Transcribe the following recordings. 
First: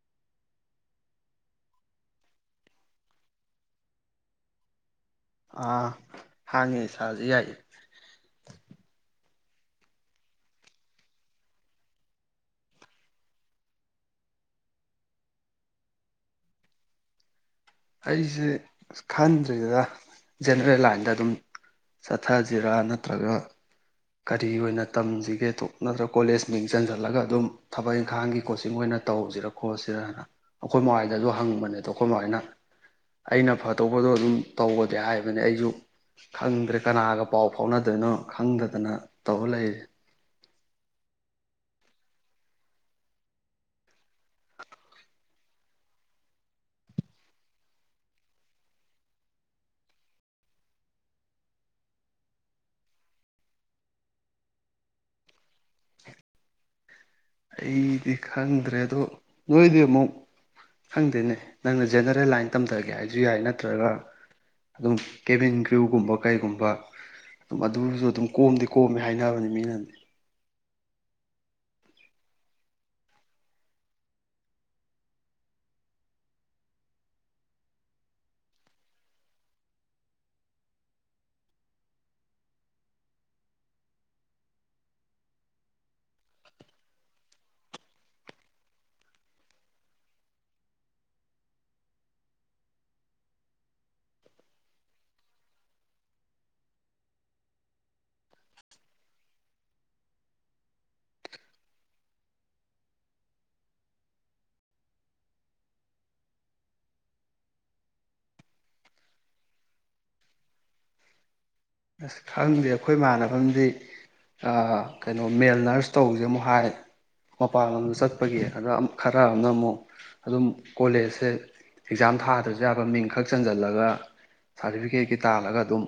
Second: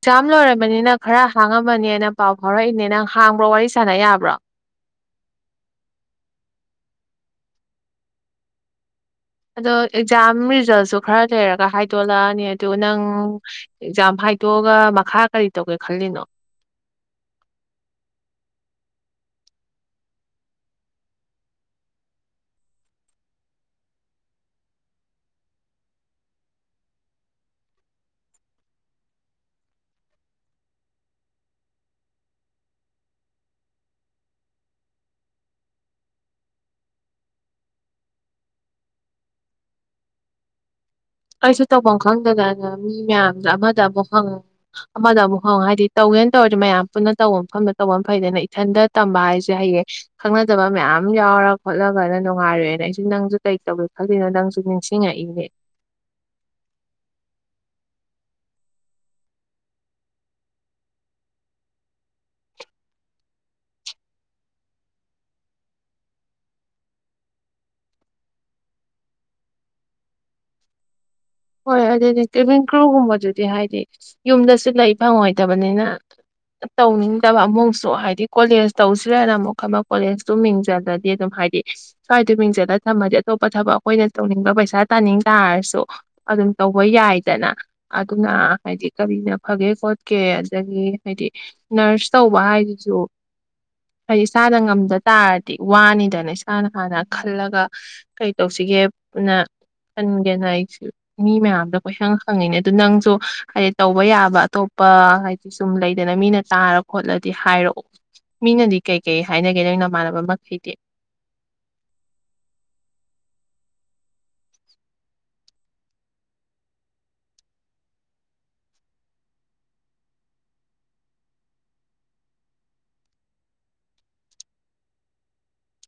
Exam ꯂꯣꯏꯔꯕꯅꯤꯅꯪ ꯈꯔ ꯍꯥꯡꯉꯝꯃꯅꯤꯅ ꯄꯥꯎ ꯐꯥꯎꯔꯛꯏꯅꯦ ꯅꯪ ꯍꯥꯡꯕ꯭ꯔꯣ ꯋꯥꯔꯤ ꯁꯥꯟꯅ ꯌꯥꯕ꯭ꯔꯣ ꯑꯥ ꯍꯥꯡꯉꯤ ꯁꯥꯁꯨ ꯌꯥꯏ ꯑꯗꯣ ꯑꯦꯛꯖꯥꯝ ꯔꯤꯖꯜꯁꯨ ꯈꯔ ꯂꯩꯔꯒ ꯍꯥꯏꯗꯣꯛꯂꯛꯑꯅꯤ ꯑꯗꯨ ꯅꯪ ꯑꯦꯛꯖꯥꯝ ꯍꯥꯏꯗꯣꯛꯑꯒ ꯃꯈꯥ ꯀꯔꯤ ꯇꯧꯒꯦ ꯈꯜꯂꯤꯅꯣ ꯑꯩꯁꯦ ꯈꯟꯗ꯭ꯔꯤꯗ ꯖꯦꯅꯦꯔꯦꯜ ꯂꯥꯏꯟꯗ ꯑꯗꯨꯝ ꯆꯠꯊꯁꯤꯔꯥ ꯅꯠꯇ꯭ꯔꯒ ꯀꯔꯤ ꯑꯣꯏꯅ ꯇꯝꯁꯤꯒꯦꯗꯣ ꯅꯠꯇ꯭ꯔꯒ ꯀꯣꯂꯦꯖ ꯃꯤꯡ ꯆꯟꯁꯤꯜꯂꯒ ꯑꯗꯨꯝ ꯊꯕꯛ ꯏꯪꯈꯥꯡꯒꯤ ꯀꯣꯆꯤꯡ ꯑꯣꯏꯅ ꯇꯧꯁꯤꯔꯥ ꯈꯣꯠꯁꯤꯔꯅ ꯑꯩꯈꯣꯏ ꯃꯋꯥꯏꯗ ꯑꯗꯨꯣ ꯍꯪꯕꯅꯦꯗꯣ ꯑꯩꯈꯣꯏ ꯃꯕꯥꯥꯏꯅ ꯑꯩꯅ ꯐꯗꯣꯛꯄꯗꯣ ꯑꯗꯨꯝ ꯇꯧꯒꯗꯦ ꯍꯥꯏꯕꯅꯦ ꯑꯩꯁꯨ ꯈꯪꯗ꯭ꯔꯦ ꯀꯅꯥꯒ ꯄꯥꯎ ꯐꯥꯎꯅꯗꯣꯏꯅꯣ ꯈꯪꯗ ꯑꯗꯨꯅ ꯇꯧꯧꯕ ꯂꯩ ꯑꯩꯁꯨ ꯇꯧꯐꯝ ꯈꯪꯗꯗꯅ ꯃꯤ ꯃꯌꯥꯝꯗ ꯑꯃꯗ ꯑꯃꯨꯛ ꯍꯪ ꯑꯃꯗ ꯑꯃꯨꯛ ꯍꯪꯉ ꯍꯥꯏꯗꯤ ꯇꯧꯒꯦꯅ ꯇꯧꯔꯗꯤ ꯃꯌꯥꯝ ꯄꯨꯟꯅ ꯇꯧꯕ ꯃꯐꯝꯗ ꯇꯧꯕꯐꯝ ꯐꯩꯗꯅ ꯏꯊꯟꯗ ꯇꯝꯕ ꯍꯥꯏꯁꯦ ꯍꯌꯦꯡ ꯈꯪꯅꯗꯕ ꯃꯌꯥꯝ ꯌꯥꯎꯔ ꯈꯣꯠꯂꯒꯅ ꯅꯨꯡꯉꯥꯏꯔꯑꯦꯅ ꯑꯩꯁꯨ ꯅꯪꯁꯨ ꯀꯩ ꯇꯧꯒꯦ ꯈꯪꯗꯦꯅꯣ ꯅꯪꯁꯨ ꯅꯤꯡꯁꯤꯡꯉꯛꯏꯅꯦ ꯑꯩꯗꯤ ꯈꯪꯗ꯭ꯔꯦ ꯑꯗꯣ ꯅꯣꯏꯗꯤ ꯑꯃꯨꯛ ꯈꯪꯗꯦꯅꯦ ꯅꯪꯅ ꯖꯦꯅꯔꯦꯜ ꯂꯥꯏꯟ ꯇꯝꯊꯒꯦ ꯍꯥꯏꯁꯨ ꯌꯥꯏ ꯅꯠꯇ꯭ꯔꯒ ꯑꯗꯨꯝ ꯀꯦꯚꯟ ꯀꯒ꯭ꯔꯨꯒꯨꯝꯕ ꯀꯩꯒꯨꯝꯕ ꯑꯗꯨꯝ ꯑꯗꯨꯁꯨ ꯑꯗꯨꯝ ꯀꯣꯝꯗꯤ ꯀꯣꯝꯃꯦ ꯍꯥꯏꯅꯕꯅꯤ ꯃꯤꯅꯗꯤ ꯍꯣꯏ ꯑꯗꯨꯗꯤ ꯀꯦꯚꯤꯡ ꯀ꯭ꯔꯨꯒꯨꯝꯕꯗꯨꯗꯤ ꯍꯥꯏꯗꯤ ꯌꯨꯝꯗꯁꯨ ꯂꯩ ꯐꯪꯉꯣꯏꯗꯕꯅꯤꯅ ꯇꯧꯅꯤꯡꯗꯕ ꯑꯃꯨꯛꯁꯨ ꯍꯥꯏꯗꯤ ꯀꯣꯂꯦꯖ ꯇꯧꯁꯤ꯭ꯔꯅ ꯑꯃꯨꯛ ꯑꯃ ꯑꯃꯛ ꯀꯣꯂꯦꯖꯇꯨ ꯃꯤꯡꯖꯜꯂꯗꯤ ꯑꯗꯨꯝ ꯍꯥꯏꯗꯤ ꯁ꯭ꯋꯥꯏꯗꯣ ꯃꯤꯡꯖꯜꯂ ꯊꯝꯃꯗꯤ ꯑꯇꯣꯞꯄ ꯊꯕꯛ ꯑꯩꯈꯣꯏꯅ ꯇꯧꯅꯤꯡꯕ ꯄꯩꯁꯥ ꯇꯥꯅꯤꯡ ꯇꯥꯔꯁꯨ ꯑꯗꯨꯝ ꯇꯧꯕ ꯌꯥꯏꯗꯅ ꯑꯗꯨꯅ ꯍꯥꯏꯗꯤ ꯀꯔꯤꯅ ꯐꯒꯦ ꯈꯣꯠꯀꯦ ꯑꯗꯒꯤ ꯍꯥꯏꯗꯤ ꯅꯔꯁ ꯇꯧꯕ ꯍꯥꯏꯁꯤꯁꯨ ꯍꯥꯏꯗꯤ ꯏꯁꯥꯅ ꯉꯝꯗ ꯇꯥꯔꯗꯤ ꯋꯥꯅꯤꯗꯅ ꯏꯁꯥꯅ ꯍꯥꯟꯅ ꯈꯜꯂꯒ ꯀꯩ ꯇꯧꯁꯤꯒꯦꯅ ꯈꯟꯒꯦꯅ ꯑꯩꯁꯨ ꯃꯤ ꯃꯌꯥꯝꯗꯣ ꯀꯣꯏ ꯁꯪ ꯈꯪꯉꯤꯅꯦ ꯑꯗꯨ ꯅꯪꯁꯨ ꯍꯥꯏꯗꯤ ꯇꯧꯕ ꯌꯥꯕ ꯑꯇꯣꯞꯄ ꯍꯥꯏꯗꯤ ꯁꯨꯝ ꯂꯩꯗꯅ ꯃꯤꯅ ꯇꯥꯔ ꯈꯣꯠꯂꯗꯤ ꯍꯥꯏꯔꯛꯑꯣ ꯃꯤꯅꯗꯤ ꯀꯩꯀꯩ ꯍꯥꯏꯅꯒꯦ ꯅꯪ ꯅꯃꯥꯟꯅꯕ ꯃꯈꯩꯗꯤ ꯑꯁ ꯈꯪꯗꯦ ꯑꯩꯈꯣꯏ ꯏꯃꯥꯟꯅꯅꯕꯗꯤ ꯀꯩꯅꯣ ꯃꯦꯜ ꯅꯔꯁ ꯇꯧꯕꯁꯦ ꯑꯃꯨꯛ ꯍꯥꯏ ꯃꯄꯥꯟ ꯂꯝꯗ ꯆꯠꯄꯒꯤ ꯑꯗ ꯈꯔ ꯑꯃꯅ ꯑꯃꯨꯛ ꯑꯗꯨꯝ ꯀꯣꯂꯦꯖꯁꯦ ꯑꯦꯛꯖꯥꯝ ꯊꯥꯗ꯭ꯔꯁꯨ ꯌꯥꯕ ꯃꯤꯡꯈꯛ ꯆꯟꯁꯤꯜꯂꯒ ꯁꯥꯔꯇꯤꯐꯤꯀꯦꯠꯀꯤ ꯇꯥꯜꯂꯒ ꯑꯗꯨꯝ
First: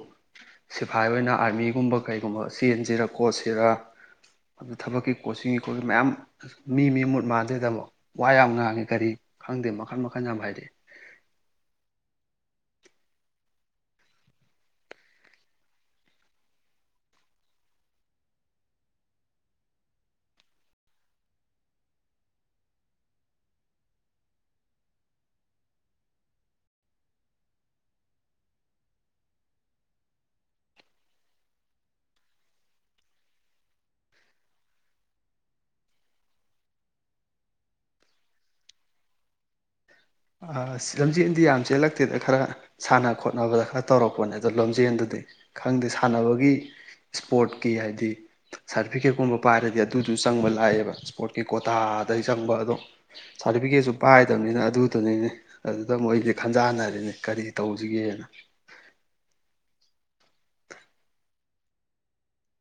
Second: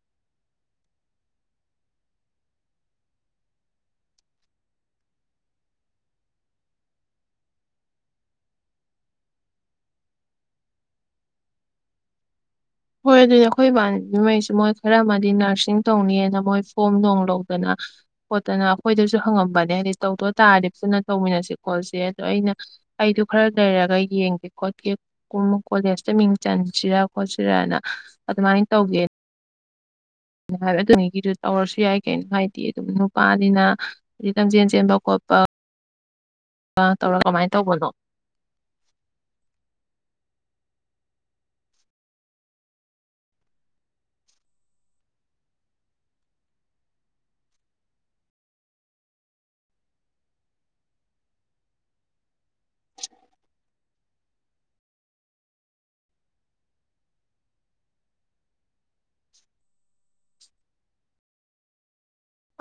ꯁꯤꯐꯥꯏ ꯑꯣꯏꯅ ꯑꯥꯔꯃꯤꯒꯨꯝꯕ ꯀꯩꯒꯨꯝꯕ ꯆꯦꯟꯁꯤꯔ ꯀꯣꯠꯆꯁꯤꯔ ꯑꯗꯨ ꯊꯕꯛꯀꯤ ꯀꯣꯆꯤꯡꯣꯠꯒꯤ ꯃꯌꯥꯝ ꯃꯤ - ꯃꯤ ꯃꯨꯠ ꯃꯥꯟꯗꯦꯗꯥꯃꯣ ꯋꯥ ꯌꯥꯝ ꯉꯥꯡꯉꯤ ꯀꯔꯤ ꯈꯪꯗꯦ ꯃꯈꯜ- ꯃꯈꯜ ꯌꯥꯝ ꯍꯥꯏꯔꯛꯏ꯫ ꯍꯣꯏ ꯑꯗꯨꯗꯤ ꯑꯩꯈꯣꯏ ꯏꯃꯥꯅꯕꯤ ꯉꯩꯁꯨ ꯃꯣꯏ ꯈꯔ ꯑꯃꯗꯤ ꯅꯔꯁꯤꯡ ꯇꯧꯅꯤꯅ ꯃꯣꯏ ꯐꯣꯝ ꯅꯨꯡ ꯂꯧꯗꯅ ꯈꯣꯠꯇꯅ ꯑꯩꯈꯣꯏꯗꯁꯨ ꯍꯪꯉꯝꯕꯅꯦ ꯍꯥꯏꯗꯤ ꯇꯧꯗ ꯇꯥꯔꯗꯤ ꯄꯨꯟꯅ ꯇꯧꯃꯤꯟꯅꯁꯤ ꯈꯣꯠꯁꯤꯅꯥ ꯑꯗꯣ ꯑꯩꯅ ꯑꯩꯗ ꯈꯔ ꯂꯩꯔꯒ ꯌꯦꯡꯒꯦ ꯈꯣꯠꯀꯦ ꯀꯣꯂꯦꯖꯇ ꯃꯤꯡ ꯆꯟꯁꯤꯔ ꯈꯣꯠ ꯁꯤꯔꯅ ꯑꯗꯨꯃꯥꯏꯅ ꯇꯧꯒꯦ ꯍꯥꯏꯕ ꯑꯗꯨꯅꯤꯒꯤꯗꯨ ꯇꯧꯔꯁꯨ ꯌꯥꯏ ꯀꯩꯅꯣ ꯍꯥꯏꯗꯤ ꯑꯗꯨꯝ ꯅꯨꯄꯥꯅꯤꯅ ꯍꯥꯏꯗꯤ ꯂꯝꯖꯦꯟ ꯆꯦꯟꯕ ꯈꯣꯠꯄ ꯑ ꯇꯧꯔ ꯀꯃꯥꯏꯅ ꯇꯧꯕꯅꯣ ꯂꯝꯖꯦꯟꯗꯤ ꯌꯥꯝ ꯆꯦꯜꯂꯛꯇꯦꯗ ꯈꯔ ꯁꯥꯟꯅ ꯈꯣꯠꯅꯕꯗ ꯈꯔ ꯇꯧꯔꯛꯄꯅꯦ ꯑꯗꯣ ꯂꯝꯖꯦꯜꯗꯨꯗꯤ ꯈꯪꯗꯦ ꯁꯥꯟꯅꯕꯒꯤ ꯏꯁꯄꯣꯔꯠꯀꯤ ꯍꯥꯏꯗꯤ ꯁꯥꯔꯇꯤꯐꯤꯀꯦꯠꯀꯨꯝꯕ ꯄꯥꯏꯔꯗꯤ ꯑꯗꯨꯁꯨ ꯆꯪꯕ ꯂꯥꯛꯑꯦꯕ ꯏꯁꯄꯣꯔꯠꯀꯤ ꯀꯣꯇꯥꯗꯒꯤ ꯆꯪꯕ ꯑꯗꯣ ꯁꯥꯔꯇꯤꯐꯤꯀꯦꯠꯁꯨ ꯄꯥꯏꯗꯕꯅꯤꯅ ꯑꯗꯨ ꯑꯗꯨꯅꯤꯅꯦ ꯑꯗꯨꯗ ꯃꯨꯛ ꯑꯩꯖꯦ ꯈꯟꯖꯅꯔꯤꯅꯦ ꯀꯔꯤ ꯇꯧꯁꯤꯒꯦꯅ꯫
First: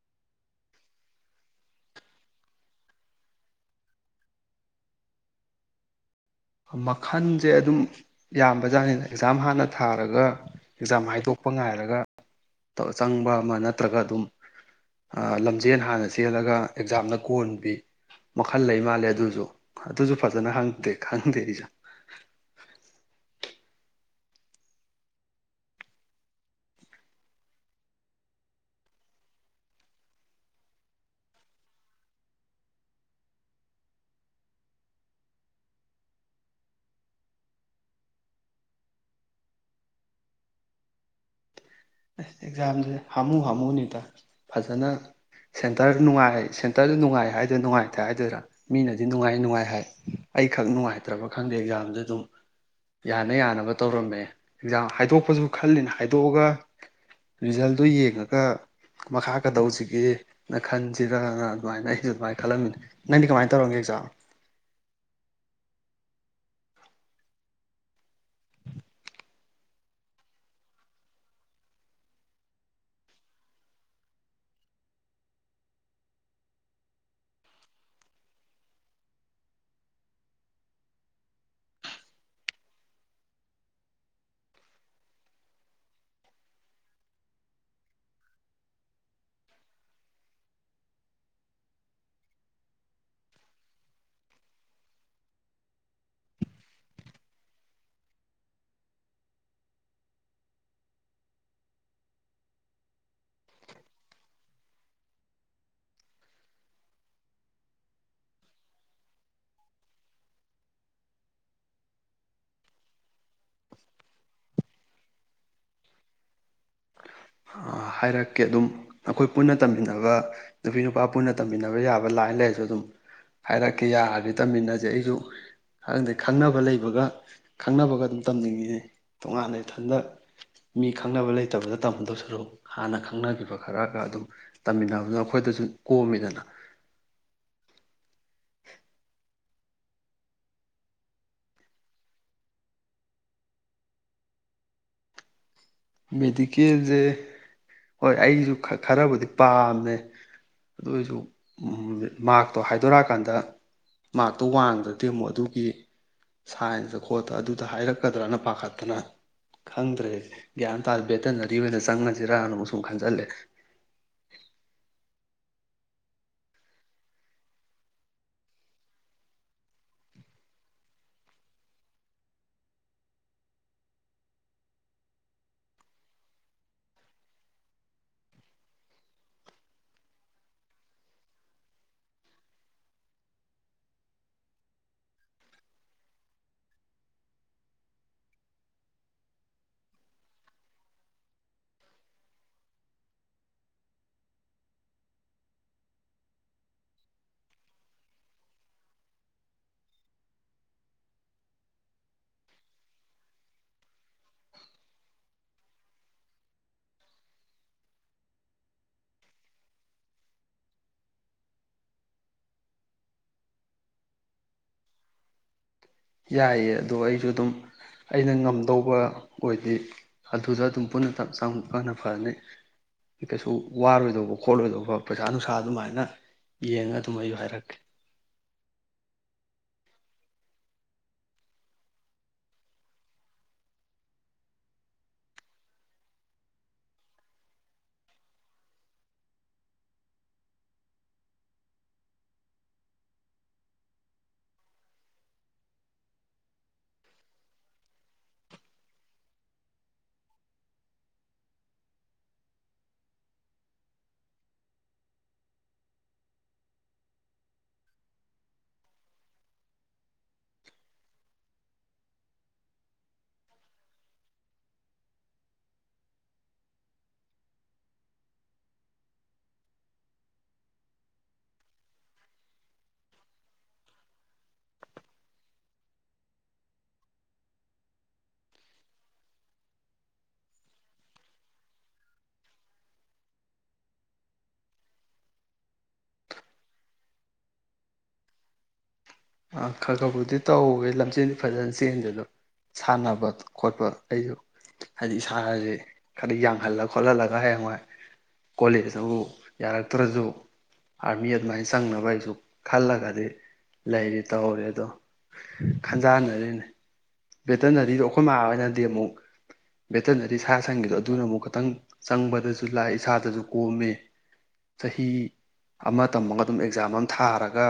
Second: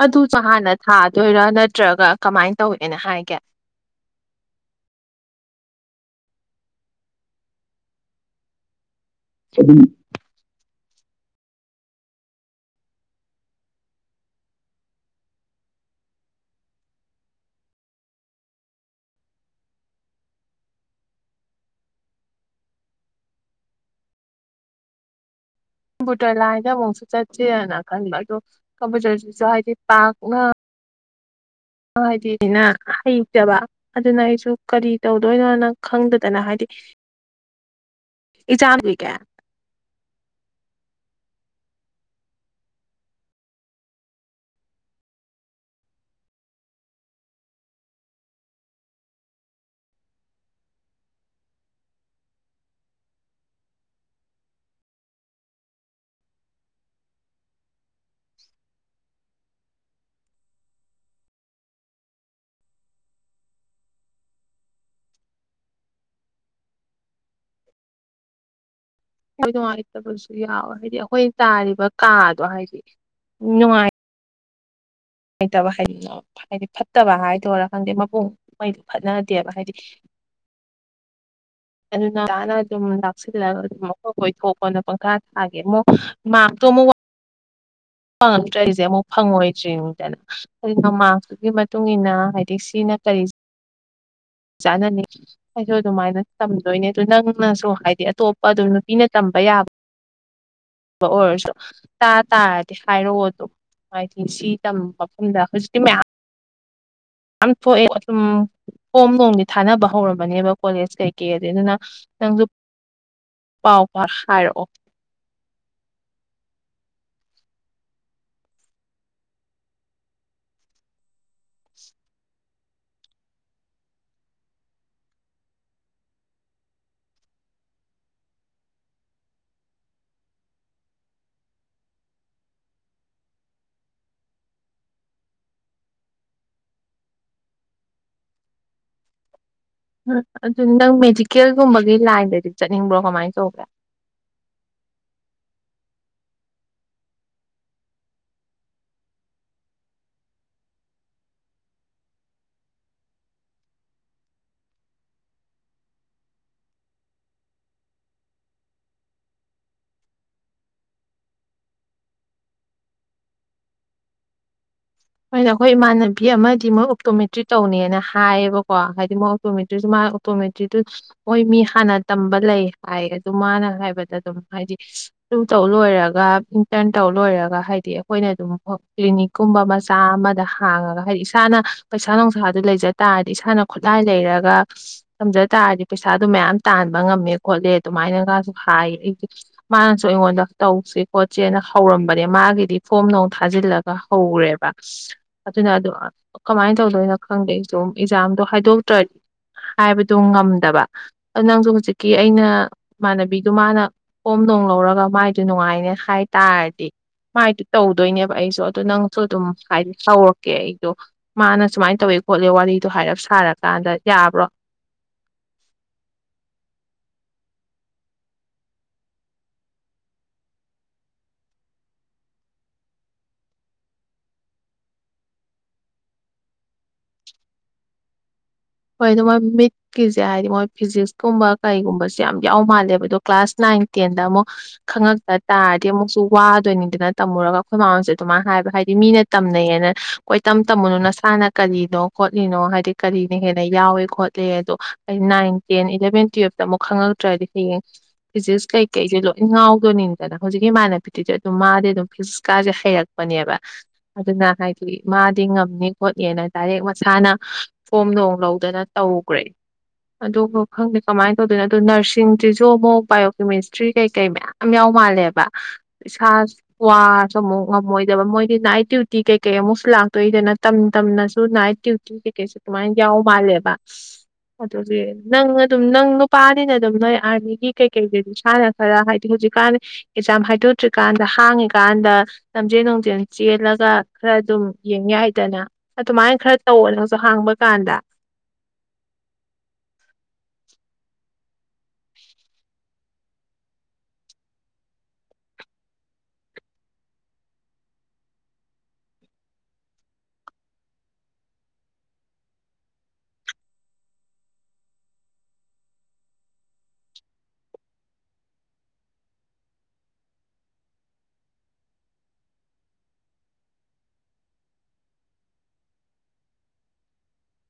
ꯑꯗꯨ ꯆ ꯍꯥꯟꯅ ꯊꯥꯗꯣꯏꯔꯥ ꯅꯠꯇ꯭ꯔꯒ ꯀꯃꯥꯏꯅ ꯇꯧꯅꯤꯅꯥ ꯍꯥꯏꯒꯦ? ꯃꯈꯜꯁꯦ ꯑꯗꯨꯝ ꯌꯥꯝꯕꯖꯥꯠꯅꯤꯅꯦ꯫ ꯑꯦꯛꯖꯥꯝ ꯍꯥꯟꯅ ꯊꯥꯔꯒ ꯑꯦꯛꯖꯥꯝ ꯍꯥꯏꯗꯣꯛꯄ ꯉꯥꯏꯔꯒ ꯆꯪꯕ ꯑꯃ ꯅꯠꯇ꯭ꯔꯒ ꯑꯗꯨꯝ ꯂꯝꯖꯦꯟ ꯍꯥꯟꯅ ꯆꯦꯜꯂꯒ ꯑꯦꯛꯖꯥꯝꯅ ꯀꯣꯟꯕꯤ ꯃꯈꯜ ꯂꯩ ꯃꯥꯜꯂꯦ ꯑꯗꯨꯁꯨ ꯑꯗꯨꯁꯨ ꯐꯖꯅ ꯈꯥꯪꯗꯦ꯫ ꯈꯪꯗꯦ ꯑꯩꯖꯨ ꯫ ꯀꯝꯄꯨꯇꯔ ꯂꯥꯏꯅ ꯑꯃꯨꯛꯁꯨ ꯆꯠꯁꯦꯅ ꯈꯟꯕ ꯑꯗ ꯀꯝꯄꯨꯇꯔꯁꯤꯁꯨ ꯍꯥꯏꯗꯤ ꯄꯥꯛꯅ ꯍꯥꯏꯗꯤꯅ ꯍꯩꯇꯕ ꯑꯗꯨꯅ ꯑꯩꯁꯨ ꯀꯔꯤ ꯇꯧꯗꯣꯏꯅꯣꯅ ꯈꯪꯗꯗꯅ ꯍꯥꯏꯗꯤ ꯑꯦꯛꯖꯥꯝ ꯑꯦꯁ ꯑꯦꯛꯖꯥꯝꯁꯦ ꯍꯥꯃꯨ ꯍꯥꯝꯃꯨꯅꯤꯗ ꯐꯖꯅ ꯁꯦꯟꯇꯔ ꯅꯨꯡꯉꯥꯏ ꯁꯦꯟꯇꯔꯗ ꯅꯨꯡꯉꯥꯏ ꯍꯥꯏꯗꯣꯏ ꯅꯨꯡꯉꯥꯏꯇꯦ ꯍꯥꯏꯗꯣꯏꯔ ꯃꯤꯅꯗꯤ ꯅꯨꯡꯉꯥꯏ- ꯅꯨꯡꯉꯥꯏ ꯍꯥꯏ ꯑꯩꯈꯛ ꯅꯨꯡꯉꯥꯏꯇ꯭ꯔꯕ ꯈꯪꯗꯦ ꯑꯦꯛꯖꯥꯝꯗ ꯑꯗꯨꯝ ꯌꯥꯅ- ꯌꯥꯅꯕ ꯇꯧꯔꯝꯃꯦ ꯑꯦꯛꯖꯥꯝ ꯍꯥꯏꯗꯣꯛꯄꯁꯨ ꯈꯜꯂꯤꯅ ꯍꯥꯏꯗꯣꯛꯑꯒ ꯔꯤꯖꯜꯗꯨ ꯌꯦꯡꯉꯒ ꯃꯈꯥ ꯀꯗꯧꯁꯤꯒꯦꯅ ꯈꯟꯁꯤꯔꯅ ꯑꯗꯨꯃꯥꯏꯅ ꯑꯩꯁꯨ ꯑꯗꯨꯃꯥꯏꯅ ꯈꯜꯂꯝꯃꯤꯅꯤ ꯅꯪꯗꯤ ꯀꯃꯥꯏꯅ ꯇꯧꯔꯝꯒꯦ ꯑꯦꯖꯥꯝ? ꯑꯩꯈꯣꯏ ꯅꯨꯡꯉꯥꯏꯇꯕꯁꯨ ꯌꯥꯎꯋꯦ ꯍꯥꯏꯗꯤ ꯑꯩꯈꯣꯏꯅ ꯇꯥꯔꯤꯕ ꯀꯥꯗꯣ ꯍꯥꯏꯗꯤ ꯅꯨꯡꯉꯥꯏ ꯂꯩꯩꯇꯕ ꯍꯥꯏ ꯍꯥꯏꯗꯤ ꯐꯠꯇꯕ ꯍꯥꯏꯗꯣꯏꯔꯥ ꯈꯪꯗꯦ ꯃꯄꯨꯡꯉꯩꯗꯨ ꯐꯠꯅꯗꯦꯕ ꯍꯥꯏꯗꯤ ꯑꯗꯨꯅ ꯑꯣꯖꯥꯅ ꯑꯗꯨꯝ ꯂꯥꯛꯁꯤꯜꯂꯒ ꯑꯗꯨꯝ ꯑꯩꯈꯣꯏ ꯀꯣꯏꯊꯣꯛꯀꯅ ꯄꯪꯈꯥ ꯊꯥꯒꯦ ꯑꯃꯨꯛ ꯃꯥꯞꯇꯣ ꯑꯃꯨꯛ ꯐꯪꯉꯛꯇ꯭ꯔꯔꯤꯁꯦ ꯑꯃꯨꯛ ꯐꯪꯉꯣꯏꯗ꯭ꯔꯤꯅꯤꯗꯅ ꯑꯗꯨꯅ ꯃꯥꯛꯁꯇꯨꯒꯤ ꯃꯇꯨꯡ ꯏꯟꯅ ꯍꯥꯏꯗꯤ ꯁꯤꯅ ꯀꯔꯤ ꯆꯅꯅꯤ ꯍꯥꯏꯁꯨ ꯑꯗꯨꯃꯥꯏꯅ ꯇꯝꯗꯣꯏꯅꯦ ꯑꯗꯨꯣ ꯅꯪꯅꯁꯨ ꯍꯥꯏꯗꯤ ꯑꯇꯣꯞꯄ ꯑꯗꯨꯝ ꯅꯨꯄꯤꯅ ꯇꯝꯕ ꯌꯥꯕꯕ ꯑꯣꯏꯔꯁꯨ ꯇꯥ ꯇꯥꯔꯗꯤ ꯍꯥꯏꯔꯛꯑꯣ ꯑꯗꯨꯝ ꯍꯥꯏꯗꯤ ꯁꯤ ꯇꯝꯕ ꯃꯐꯝꯗ ꯍꯧꯖꯤꯛꯇꯤ ꯃꯌꯥꯝ ꯌꯥꯝ ꯊꯣꯛꯑꯦ ꯑꯗꯨꯝ ꯐꯣꯝ ꯅꯣꯡꯗꯤ ꯊꯥꯅꯕ ꯍꯧꯔꯕꯅꯦꯕ ꯀꯣꯂꯦꯖ ꯀꯩꯀꯩ ꯑ ꯑꯗꯨꯅ ꯅꯪꯁꯨ ꯄꯥꯎ ꯄꯥꯎ ꯍꯥꯏꯔꯛꯑꯣ꯫ ꯍꯥꯏꯔꯛꯀꯦ ꯑꯗꯨꯝ ꯑꯩꯈꯣꯏ ꯄꯨꯟꯅ ꯇꯝꯃꯤꯟꯅꯕ ꯅꯨꯄꯤ ꯅꯨꯄꯥ ꯄꯨꯟꯅ ꯇꯝꯃꯤꯟꯅꯕ ꯌꯥꯕ ꯂꯥꯏꯟ ꯂꯩꯔꯁꯨ ꯑꯗꯨꯝ ꯍꯥꯏꯔꯛꯀꯦ ꯌꯥꯔꯗꯤ ꯇꯝꯃꯤꯟꯅꯁꯦ ꯑꯩꯁꯨ ꯍꯪꯗꯩ ꯈꯪꯅꯕ ꯂꯩꯕꯒ ꯈꯪꯅꯕꯒ ꯑꯗꯨꯝ ꯇꯝꯅꯤꯡꯉꯤꯅꯤ ꯇꯣꯉꯥꯟꯅ ꯏꯊꯟꯇ ꯃꯤ ꯈꯪꯅꯕ ꯂꯩꯇꯕꯗ ꯇꯝꯗꯧꯁꯨ ꯍꯥꯟꯅ ꯈꯪꯅꯈꯤꯕ ꯈꯔꯒ ꯑꯗꯨꯝ ꯇꯝꯃꯤꯟꯅꯕꯗꯨꯅ ꯑꯩꯈꯣꯏꯗꯁꯨ ꯀꯣꯝꯃꯤꯗꯅ꯫ ꯑꯗꯨ ꯅꯪ ꯃꯦꯗꯤꯀꯦꯜꯒꯨꯝꯕꯒꯤ ꯂꯥꯏꯟꯗꯗꯤ ꯆꯠꯅꯤꯡꯕ꯭ꯔꯣ ꯀꯃꯥꯏꯅ ꯇꯧꯒꯦ? ꯃꯦꯗꯤꯀꯦꯜꯁꯦ ꯍꯣꯏ ꯑꯩꯁꯨ ꯈꯔꯕꯨꯗꯤ ꯄꯥꯝꯃꯦ ꯑꯗꯨ ꯑꯣꯏꯁꯨ ꯃꯥꯔꯛꯇꯣ ꯍꯥꯏꯗꯣꯔꯛꯑꯀꯥꯟꯗ ꯃꯥꯔꯛꯇꯣ ꯋꯥꯡꯗ꯭ꯔꯗꯤ ꯑꯃꯨꯛ ꯑꯗꯨꯒꯤ ꯁꯥꯏꯟꯁꯇ ꯈꯣꯠꯇ ꯑꯗꯨꯗ ꯍꯥꯏꯔꯛꯀꯗ꯭ꯔꯅ ꯄꯥꯈꯠꯇꯅ ꯈꯪꯗ꯭ꯔꯦꯁꯦ꯫ ꯒ꯭ꯌꯥꯟ ꯇꯥꯗꯔ꯭ꯦ ꯕꯦꯇꯅꯔꯤ ꯑꯣꯏꯅ ꯆꯪꯅꯁꯤꯔꯥꯅꯨ ꯁꯨꯝ ꯈꯟꯖꯤꯜꯂꯦ꯫ ꯍꯣꯏꯅ ꯑꯩꯈꯣꯏ ꯏꯃꯥꯟꯅꯕꯤ ꯑꯃꯗꯤ ꯃꯣꯏ ꯑꯣꯛꯇꯣꯃꯦꯇ꯭ꯔꯤꯛ ꯇꯧꯅꯦꯅ ꯍꯥꯏꯌꯦꯕꯀꯣ ꯍꯥꯏꯗꯤ ꯃꯣꯏ ꯑꯣꯛꯇꯣꯃꯦꯇ꯭ꯔꯤꯁꯨ ꯃꯥ ꯑꯣꯛꯇꯣꯃꯦꯇ꯭ꯔꯤꯛꯇꯨ ꯃꯣꯏ ꯃꯤ ꯍꯥꯟꯅ ꯇꯝꯕ ꯂꯩ ꯍꯥꯏ ꯑꯗꯨ ꯃꯥꯅ ꯍꯥꯏꯕꯗ ꯑꯗꯨꯝ ꯍꯥꯏꯗꯤ ꯇꯨ ꯇꯧ ꯂꯣꯏꯔꯒ ꯏꯟꯇꯔꯟ ꯇꯧ ꯂꯣꯏꯔꯒ ꯍꯥꯏꯗꯤ ꯑꯩꯈꯣꯏꯅ ꯑꯗꯨꯝ ꯀ꯭ꯂꯤꯅꯤꯛꯀꯨꯝꯕ ꯆꯥ ꯑꯃꯗ ꯍꯥꯡꯉꯒ ꯍꯥꯏꯗꯤ ꯏꯁꯥꯅ ꯄꯩꯁꯥ ꯅꯨꯡꯁꯥꯗꯨ ꯂꯩꯖ ꯇꯥꯔꯗꯤ ꯏꯁꯥꯅ ꯈꯨꯠꯂꯥꯏ ꯂꯩꯔꯒ ꯊꯝꯖ ꯇꯥꯔꯗꯤ ꯄꯩꯁꯥꯗꯨ ꯃꯌꯥꯝ ꯇꯥꯟꯕ ꯉꯝꯃꯦ ꯈꯣꯠꯂꯦ ꯑꯗꯨꯃꯥꯏꯅꯒꯁꯨ ꯍꯥꯏꯌꯦ ꯑꯩ ꯃꯥꯅꯁꯨ ꯑꯩꯉꯣꯟꯗ ꯇꯧꯁ ꯈꯣꯠꯁꯦꯅ ꯍꯧꯔꯝꯕꯅꯦ ꯃꯥꯒꯤꯗꯤ ꯐꯣꯝ ꯅꯨꯡ ꯊꯥꯖꯤꯜꯂꯒ ꯍꯧꯔꯦꯕ ꯑꯗꯨꯅ ꯑꯗꯨ ꯀꯃꯥꯏꯅ ꯇꯧꯗꯣꯏꯅꯣ ꯈꯪꯗꯦ ꯑꯩꯁꯨ ꯑꯗꯨꯝ ꯑꯦꯛꯖꯥꯝꯗꯣ ꯍꯥꯏꯗꯣꯛꯇ꯭ꯔꯗꯤ ꯍꯥꯏꯕꯗꯣ ꯉꯝꯗꯕ ꯑꯗꯨ ꯅꯪꯁꯨ ꯍꯧꯖꯤꯛꯀꯤ ꯑꯩꯅ ꯏꯃꯥꯟꯅꯕꯤꯗꯨ ꯃꯥꯅ ꯐꯣꯝ ꯅꯨꯡ ꯂꯧꯔꯒ ꯃꯥꯏꯗꯨ ꯅꯨꯡꯉꯥꯏꯅꯦ ꯍꯥꯏ ꯇꯥꯔꯗꯤ ꯃꯥꯏꯗꯨ ꯇꯧꯗꯣꯏꯅꯦꯕ ꯑꯩꯁꯨ ꯑꯗꯨꯗ ꯅꯪꯁꯨ ꯑꯗꯨꯝ ꯍꯥꯏꯗꯤ ꯍꯧꯔꯛꯀꯦ ꯑꯩꯗꯣ ꯃꯥꯅ ꯁꯨꯃꯥꯏꯅ ꯇꯧꯋꯦ ꯈꯣꯠꯂꯦ ꯋꯥꯔꯤꯗꯣ ꯍꯥꯏꯔꯞ ꯁꯥꯔꯀꯥꯟꯗ ꯌꯥꯕ꯭ꯔꯣ? ꯌꯥꯏꯌꯦ ꯑꯗꯣ ꯑꯩꯁꯨ ꯑꯗꯨꯝ ꯑꯩꯅ ꯉꯝꯗꯧꯕ ꯑꯣꯏꯗꯤ ꯑꯗꯨꯗ ꯑꯗꯨꯝ ꯄꯨꯟꯅ ꯇꯝ ꯆꯪꯕꯅꯥ ꯐꯔꯥꯅꯤ ꯀꯩꯁꯨ ꯋꯥꯔꯣꯏꯗꯧꯕ ꯈꯣꯠꯂꯣꯏꯗꯧꯕ ꯄꯩꯁꯥ ꯅꯨꯡꯁꯥ ꯑꯗꯨꯃꯥꯏꯅ ꯌꯦꯡꯉ ꯑꯗꯨꯝ ꯑꯩꯁꯨ ꯍꯥꯏꯔꯛꯀꯦ꯫ ꯍꯣꯏ ꯑꯗꯨ ꯃꯣꯏ ꯃꯤꯠꯀꯤꯁꯦ ꯍꯥꯏꯗꯤ ꯃꯣꯏ ꯐꯤꯖꯤꯛꯁꯀꯨꯝꯕ ꯀꯩꯒꯨꯝꯕꯁꯦ ꯌꯥꯝ ꯌꯥꯎ ꯃꯥꯜꯂꯦꯕ ꯑꯗꯣ ꯀ꯭ꯂꯥꯁ ꯅꯥꯏꯟ ꯇꯦꯟꯗ ꯑꯃꯨꯛ ꯈꯪꯉꯛꯇ ꯇꯥꯔꯗꯤ ꯑꯃꯨꯛꯁꯨ ꯋꯥꯗꯣꯏꯅꯤꯗꯅ ꯇꯝꯃꯨꯔꯒ ꯑꯩꯈꯣꯏ ꯍꯣꯌꯁꯨ ꯑꯗꯨꯃꯥꯏꯅ ꯍꯥꯏꯕ ꯍꯥꯏꯗꯤ ꯃꯤꯅ ꯇꯝꯅꯩꯌꯦꯅ ꯀꯣꯏ ꯇꯝ ꯇꯝꯃꯨꯅꯨ ꯅꯁꯥꯅ ꯀꯔꯤꯅꯣ ꯈꯣꯠꯂꯤꯅꯣ ꯍꯥꯏꯗꯤ ꯀꯔꯤ ꯍꯦꯟꯅ ꯌꯥꯎꯏꯦ ꯈꯣꯠꯂꯤ ꯑꯗꯣ ꯑꯩ ꯅꯥꯏꯟ ꯇꯦꯟ ꯏꯂꯚꯦꯟ ꯇꯨꯌꯦꯜꯞꯇ ꯑꯃꯨꯛ ꯈꯪꯉꯛꯇ꯭ꯔꯗꯤ ꯍꯌꯦꯡ ꯐꯤꯖꯤꯛꯁ ꯀꯩꯀꯩꯁꯦ ꯂꯣꯏ ꯉꯥꯎꯗꯣꯏꯅꯤꯗꯅ ꯍꯧꯖꯤꯛꯀꯤ ꯏꯃꯥꯟꯅꯕꯤꯇꯗꯤ ꯑꯗꯨꯝ ꯃꯥꯗꯤ ꯑꯗꯨꯝ ꯐꯤꯖꯤꯛꯁꯀꯥꯁꯦ ꯍꯩꯔꯛꯄꯅꯦꯕ ꯑꯗꯨꯅ ꯍꯥꯏꯗꯤ ꯃꯥꯗꯤ ꯉꯝꯅꯤ ꯈꯣꯠꯅꯤꯅ ꯗꯥꯏꯔꯦꯛ ꯃꯁꯥꯅ ꯐꯣꯝ ꯅꯨꯪ ꯂꯧꯗꯅ ꯇꯧꯈ꯭ꯔꯦ ꯑꯗꯨ ꯈꯪꯗꯦ ꯀꯃꯥꯏꯅ ꯇꯧꯗꯣꯏꯅꯣ ꯑꯗꯨꯣ ꯅꯔꯁꯤꯡꯁꯤꯁꯨ ꯑꯃꯨꯛ ꯕꯥꯏꯑꯣꯀꯦꯃꯤꯁꯇ꯭ꯔꯤ ꯀꯩꯀꯩ ꯃꯌꯥꯝ ꯌꯥꯎ ꯃꯥꯜꯂꯦꯕ ꯏꯁꯥ ꯋꯥꯁꯨ ꯑꯃꯨꯛ ꯉꯝꯃꯣꯏꯗꯕ ꯃꯣꯏꯗꯤ ꯅꯥꯏꯠ ꯗ꯭ꯌꯨꯇꯤ ꯀꯩꯀꯩ ꯑꯃꯨꯛꯁꯨ ꯂꯥꯛꯇꯣꯏꯏꯗꯅ ꯇꯝ ꯇꯝꯅꯁꯨ ꯅꯥꯏꯠ ꯗ꯭ꯌꯨꯇꯤ ꯀꯩꯀꯩꯁꯨ ꯑꯗꯨꯃꯥꯏꯅ ꯌꯥꯎ ꯃꯥꯜꯂꯦꯕ ꯑꯗꯨꯗꯤ ꯅꯪ ꯑꯗꯨꯝ ꯅꯪ ꯅꯨꯄꯥꯅꯤꯅ ꯑꯗꯨꯝ ꯅꯣꯏ ꯑꯥꯔꯃꯤꯒꯤ ꯀꯩꯀꯩꯗꯗꯤ ꯏꯁꯥꯅ ꯈꯔ ꯍꯥꯏꯗꯤ ꯍꯧꯖꯤꯛꯀꯥꯟ ꯑꯦꯛꯖꯥꯝ ꯍꯥꯏꯗꯣꯛꯇ꯭ꯔꯤꯀꯥꯟꯗ ꯍꯥꯡꯉꯤꯀꯥꯟꯗ ꯂꯝꯖꯦꯟ ꯅꯨꯪꯖꯦꯜ ꯆꯦꯜꯂꯒ ꯈꯔ ꯑꯗꯨꯝ ꯌꯦꯡ ꯌꯥꯏꯗꯅ ꯑꯗꯨꯃꯥꯏꯅ ꯈꯔ ꯇꯧ ꯅꯪꯁꯨ ꯍꯥꯡꯕ ꯀꯥꯟꯗ ꯈ ꯈꯕꯨꯗꯤ ꯇꯧꯋꯦ ꯂꯝꯆꯦꯜꯗꯤ ꯐꯖꯅ ꯆꯦꯟꯗꯦ ꯑꯗꯣ ꯁꯥꯟꯅꯕ ꯈꯣꯠꯄ ꯑꯩꯁꯨ ꯍꯥꯏꯗꯤ ꯏꯁꯥꯟꯅꯁꯤ ꯈꯔ ꯌꯥꯡꯍꯜꯂ ꯈꯣꯠꯍꯜꯂꯒ ꯍꯌꯦꯡꯋꯥꯏ ꯀꯣꯂꯦꯖꯇ ꯌꯥꯔꯛꯇ꯭ꯔꯁꯨ ꯑꯥꯔꯃꯤ ꯑꯗꯨꯃꯥꯏꯅ ꯆꯪꯅꯕ ꯑꯩꯁꯨ ꯈꯜꯂꯒꯗꯤ ꯂꯩꯔꯤ ꯇꯧꯔꯦ ꯑꯗꯣ ꯈꯟꯖꯅꯔꯤꯅꯦ꯫ ꯕꯦꯇꯅꯔꯤꯗꯣ ꯑꯩꯈꯣꯏ ꯃꯥꯥ ꯑꯣꯏꯅꯗꯤ ꯑꯃꯨꯛ ꯚꯦꯇꯅꯔꯤ ꯁꯥ ꯁꯟꯒꯤꯗꯣ ꯑꯗꯨꯅ ꯑꯃꯨꯛ ꯈꯤꯇꯪ ꯆꯪꯕꯗꯁꯨ ꯂꯥꯏ ꯏꯁꯥꯗꯁꯨ ꯀꯣꯝꯃꯤ ꯆꯍꯤ ꯑꯃ ꯇꯝꯃꯒ ꯑꯗꯨꯝ ꯑꯦꯛꯖꯥꯝ ꯑꯃ ꯊꯥꯔꯒ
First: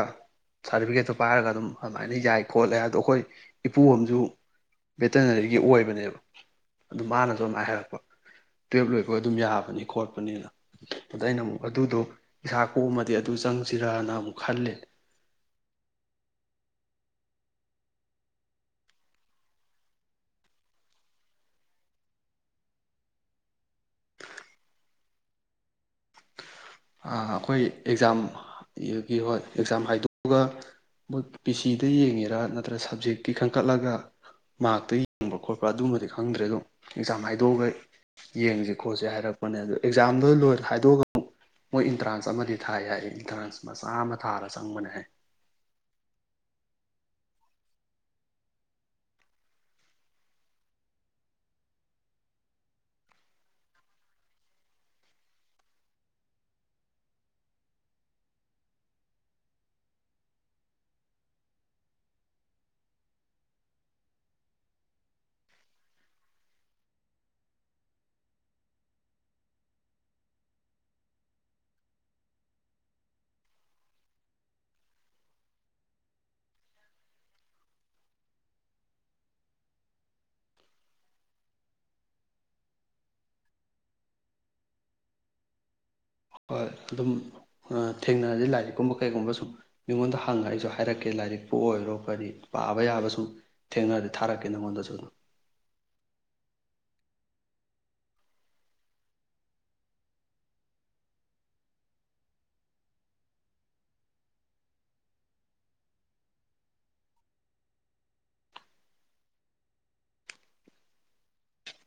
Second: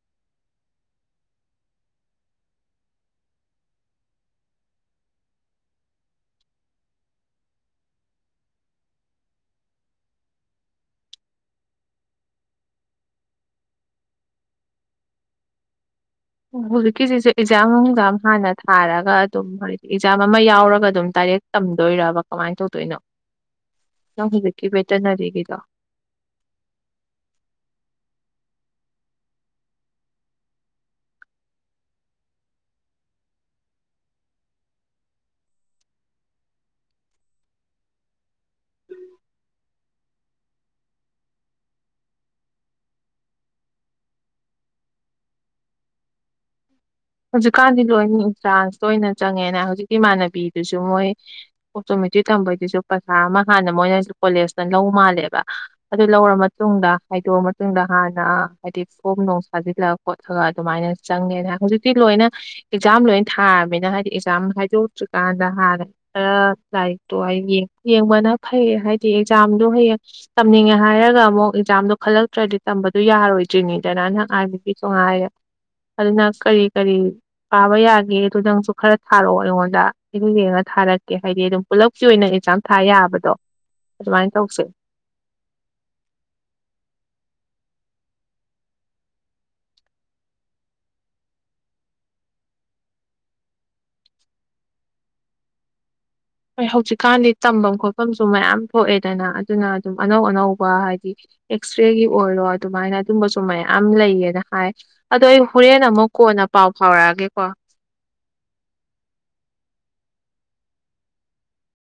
ꯁꯥꯔꯇꯤꯐꯤꯀꯦꯠꯇꯣ ꯄꯥꯏꯔꯒ ꯑꯗꯨꯝ ꯑꯗꯨꯃꯥꯏꯅ ꯌꯥꯏ ꯈꯣꯠꯂꯦ ꯍꯥꯏꯗꯣ ꯑꯩꯈꯣꯏ ꯏꯄꯨ ꯑ ꯑꯃꯁꯨ ꯚꯦꯇꯅꯔꯤꯒꯤ ꯑꯣꯏꯕꯅꯦꯕ ꯑꯗꯨ ꯃꯥꯅꯁꯨ ꯑꯗꯨꯥꯏꯅ ꯍꯥꯏꯔꯛꯄ ꯇꯨꯋꯦꯜꯞ ꯂꯣꯏꯕ ꯑꯗꯨꯝ ꯌꯥꯕꯅꯤ ꯈꯣꯠꯄꯅꯤꯅ ꯑꯗ ꯑꯩꯅ ꯑꯃꯨꯛ ꯑꯗꯨꯗꯣ ꯏꯁꯥ ꯀꯣꯛꯃꯗꯤ ꯑꯗꯨ ꯆꯪꯁꯤꯔꯅ ꯑꯃꯨꯛ ꯈꯜꯂꯤ꯫ ꯍꯧꯖꯤꯛꯀꯤꯁꯤꯁꯨ ꯑꯦꯛꯖꯥꯝ ꯅꯨꯡꯖꯥꯝ ꯍꯥꯟꯅ ꯊꯥꯔꯒ ꯑꯗꯨꯝ ꯍꯥꯏꯗꯤ ꯑꯦꯛꯖꯥꯝ ꯑꯃ ꯌꯥꯎꯔꯒ ꯑꯗꯨꯝ ꯗꯥꯏꯔꯦꯛ ꯇꯝꯗꯣꯏꯔꯕ ꯀꯃꯥꯏꯅ ꯇꯧꯗꯣꯏꯅꯣ ꯅꯪ ꯍꯧꯖꯤꯛꯀꯤ ꯚꯦꯇꯅꯔꯤꯒꯤꯗꯣ? ꯑꯩꯈꯣꯏ ꯑꯦꯛꯖꯥꯝꯒꯤ ꯍꯣꯏ ꯑꯦꯛꯖꯥꯝ ꯍꯥꯏꯗꯣꯛꯑꯒ ꯃꯣꯏ ꯄꯤ ꯁꯤꯗ ꯌꯦꯡꯉꯤꯔꯥ ꯅꯠꯇ꯭ꯔ ꯁꯕꯖꯦꯛꯀꯤ ꯈꯟꯀꯠꯂꯒ ꯃꯥꯔꯛꯇ ꯌꯦꯡꯕ ꯈꯣꯠꯄ ꯑꯗꯨꯝꯕꯗꯤ ꯈꯪꯗ꯭ꯔꯦ ꯑꯗꯨꯝ ꯑꯦꯛꯖꯥꯝ ꯍꯥꯏꯗꯣꯛꯑꯒ ꯌꯦꯡꯁꯦ ꯈꯣꯠꯁꯦ ꯍꯥꯏꯔꯛꯄꯅꯦ ꯑꯗꯣ ꯑꯦꯛꯖꯥꯝꯗꯣ ꯂꯣꯏꯅ ꯍꯥꯏꯗꯣꯛꯑꯒ ꯑꯃꯨꯛ ꯃꯣꯏ ꯑꯦꯟꯇ꯭ꯔꯥꯟꯁ ꯑꯃꯗꯤ ꯊꯥꯏ ꯍꯥꯏ ꯑꯦꯟꯇ꯭ꯔꯥꯟꯁ ꯃꯆꯥ ꯑꯃ ꯊꯥꯔ ꯆꯪꯕꯅꯦ ꯍꯥꯏ꯫ ꯍꯧꯖꯤꯛꯀꯥꯟꯗꯤ ꯂꯣꯏꯅ ꯏꯟꯇ꯭ꯔꯥꯟꯁꯇꯅ ꯆꯪꯉꯦꯅ ꯍꯧꯖꯤꯛꯀꯤ ꯏꯃꯥꯟꯅꯕꯤꯗꯨꯁꯨ ꯃꯣꯏ ꯑꯣꯇꯣꯃꯦꯇꯤꯛ ꯊꯝꯕꯩꯗꯨꯁꯨ ꯄꯩꯁꯥ ꯑꯃ ꯍꯥꯟꯅ ꯃꯣꯏꯅꯁꯨ ꯀꯣꯂꯦꯖꯇ ꯂꯧ ꯃꯥꯜꯂꯦꯕ ꯑꯗꯨ ꯂꯧꯔ ꯃꯇꯨꯡꯗ ꯍꯥꯏꯗꯣꯛꯑ ꯃꯇꯨꯡꯗ ꯍꯥꯟꯅ ꯍꯥꯏꯗꯤ ꯐꯣꯝ ꯅꯨꯡ ꯊꯥꯖꯤꯜꯂ ꯈꯣꯠꯂꯒ ꯑꯗꯨꯃꯥꯏꯅ ꯆꯪꯉꯦꯅ ꯍꯧꯖꯤꯛ ꯇꯤ ꯂꯣꯏꯅ ꯑꯦꯛꯖꯥꯝ ꯂꯣꯏꯅ ꯊꯥꯔꯕꯃꯤꯅ ꯍꯥꯏꯗꯤ ꯑꯦꯛꯖꯥꯝ ꯍꯥꯏꯗꯣꯛꯇ꯭ꯔꯤꯀꯥꯟꯗ ꯍꯥꯟꯅ ꯈꯔ ꯂꯥꯏꯔꯤꯛꯇꯣ ꯑꯩ ꯌꯦꯡꯕꯅ ꯐꯩ ꯍꯥꯏꯗꯤ ꯑꯦꯛꯖꯥꯝꯗꯣ ꯍꯌꯦꯡ ꯇꯝꯅꯤꯡꯉꯦ ꯍꯥꯏꯔꯒ ꯑꯃꯨꯛ ꯑꯦꯛꯖꯥꯝꯗꯣ ꯈꯜꯂꯛꯇ꯭ꯔꯗꯤ ꯇꯝꯕꯗꯨ ꯌꯥꯔꯣꯏꯗ꯭ꯔꯤꯅꯤꯗꯅ ꯅꯪ ꯑꯥꯔꯃꯤꯒꯤꯁꯨ ꯉꯥꯏꯔꯦ ꯑꯗꯨꯅ ꯀꯔꯤ ꯀꯔꯤ ꯄꯥꯕ ꯌꯥꯒꯦ ꯑꯗꯨꯗ ꯅꯪꯁꯨ ꯈꯔ ꯊꯥꯔꯛꯑꯣ ꯑꯩꯉꯣꯟꯗ ꯑꯩꯗ ꯌꯦꯡꯉ ꯊꯥꯔꯛꯀꯦ ꯍꯥꯏꯗꯤ ꯑꯗꯨꯝ ꯄꯨꯂꯞꯀꯤ ꯑꯣꯏꯅ ꯑꯦꯛꯖꯥꯝ ꯊꯥ ꯌꯥꯕꯗꯣ ꯑꯗꯨꯃꯥꯏꯅ ꯇꯧꯁꯦ꯫ ꯍꯣꯏ ꯑꯗꯨꯝ ꯊꯦꯡꯅꯔꯗꯤ ꯂꯥꯏꯔꯤꯛꯀꯨꯝꯕ ꯀꯩꯒꯨꯝꯕ ꯁꯨꯝ ꯃꯤꯉꯣꯟꯗ ꯍꯪꯉ ꯑꯩꯁꯨ ꯍꯥꯏꯔꯛꯀꯦ ꯂꯥꯏꯔꯤꯛꯄꯨ ꯑꯣꯏꯔꯣ ꯀꯔꯤ ꯄꯥꯕ ꯌꯥꯕ ꯁꯨꯝ ꯊꯦꯡꯅꯔꯗꯤ ꯊꯥꯔꯛꯀꯦ ꯅꯉꯣꯟꯗꯁꯨ ꯑꯗꯨꯝ꯫ ꯍꯣꯏ ꯍꯧꯖꯤꯛꯀꯥꯟꯗꯤ ꯇꯝꯐꯝ ꯈꯣꯠꯐꯝꯁꯨ ꯃꯌꯥꯝ ꯊꯣꯛꯑꯦꯗꯅ ꯑꯗꯨꯅ ꯑꯗꯨꯝ ꯑꯅꯧ- ꯑꯅꯧꯕ ꯍꯥꯏꯗꯤ ꯑꯦꯛꯁꯔꯦꯒꯤ ꯑꯣꯏꯔꯣ ꯑꯗꯨꯃꯥꯏꯅ ꯑꯗꯨꯝꯕꯁꯨ ꯃꯌꯥꯝ ꯂꯩꯌꯦꯅ ꯍꯥꯏ ꯑꯗꯣ ꯑꯩ ꯍꯣꯔꯦꯟ ꯑꯃꯨꯛ ꯀꯣꯟꯅ ꯄꯥꯎ ꯐꯥꯎꯔꯛꯑꯒꯦꯀꯣ꯫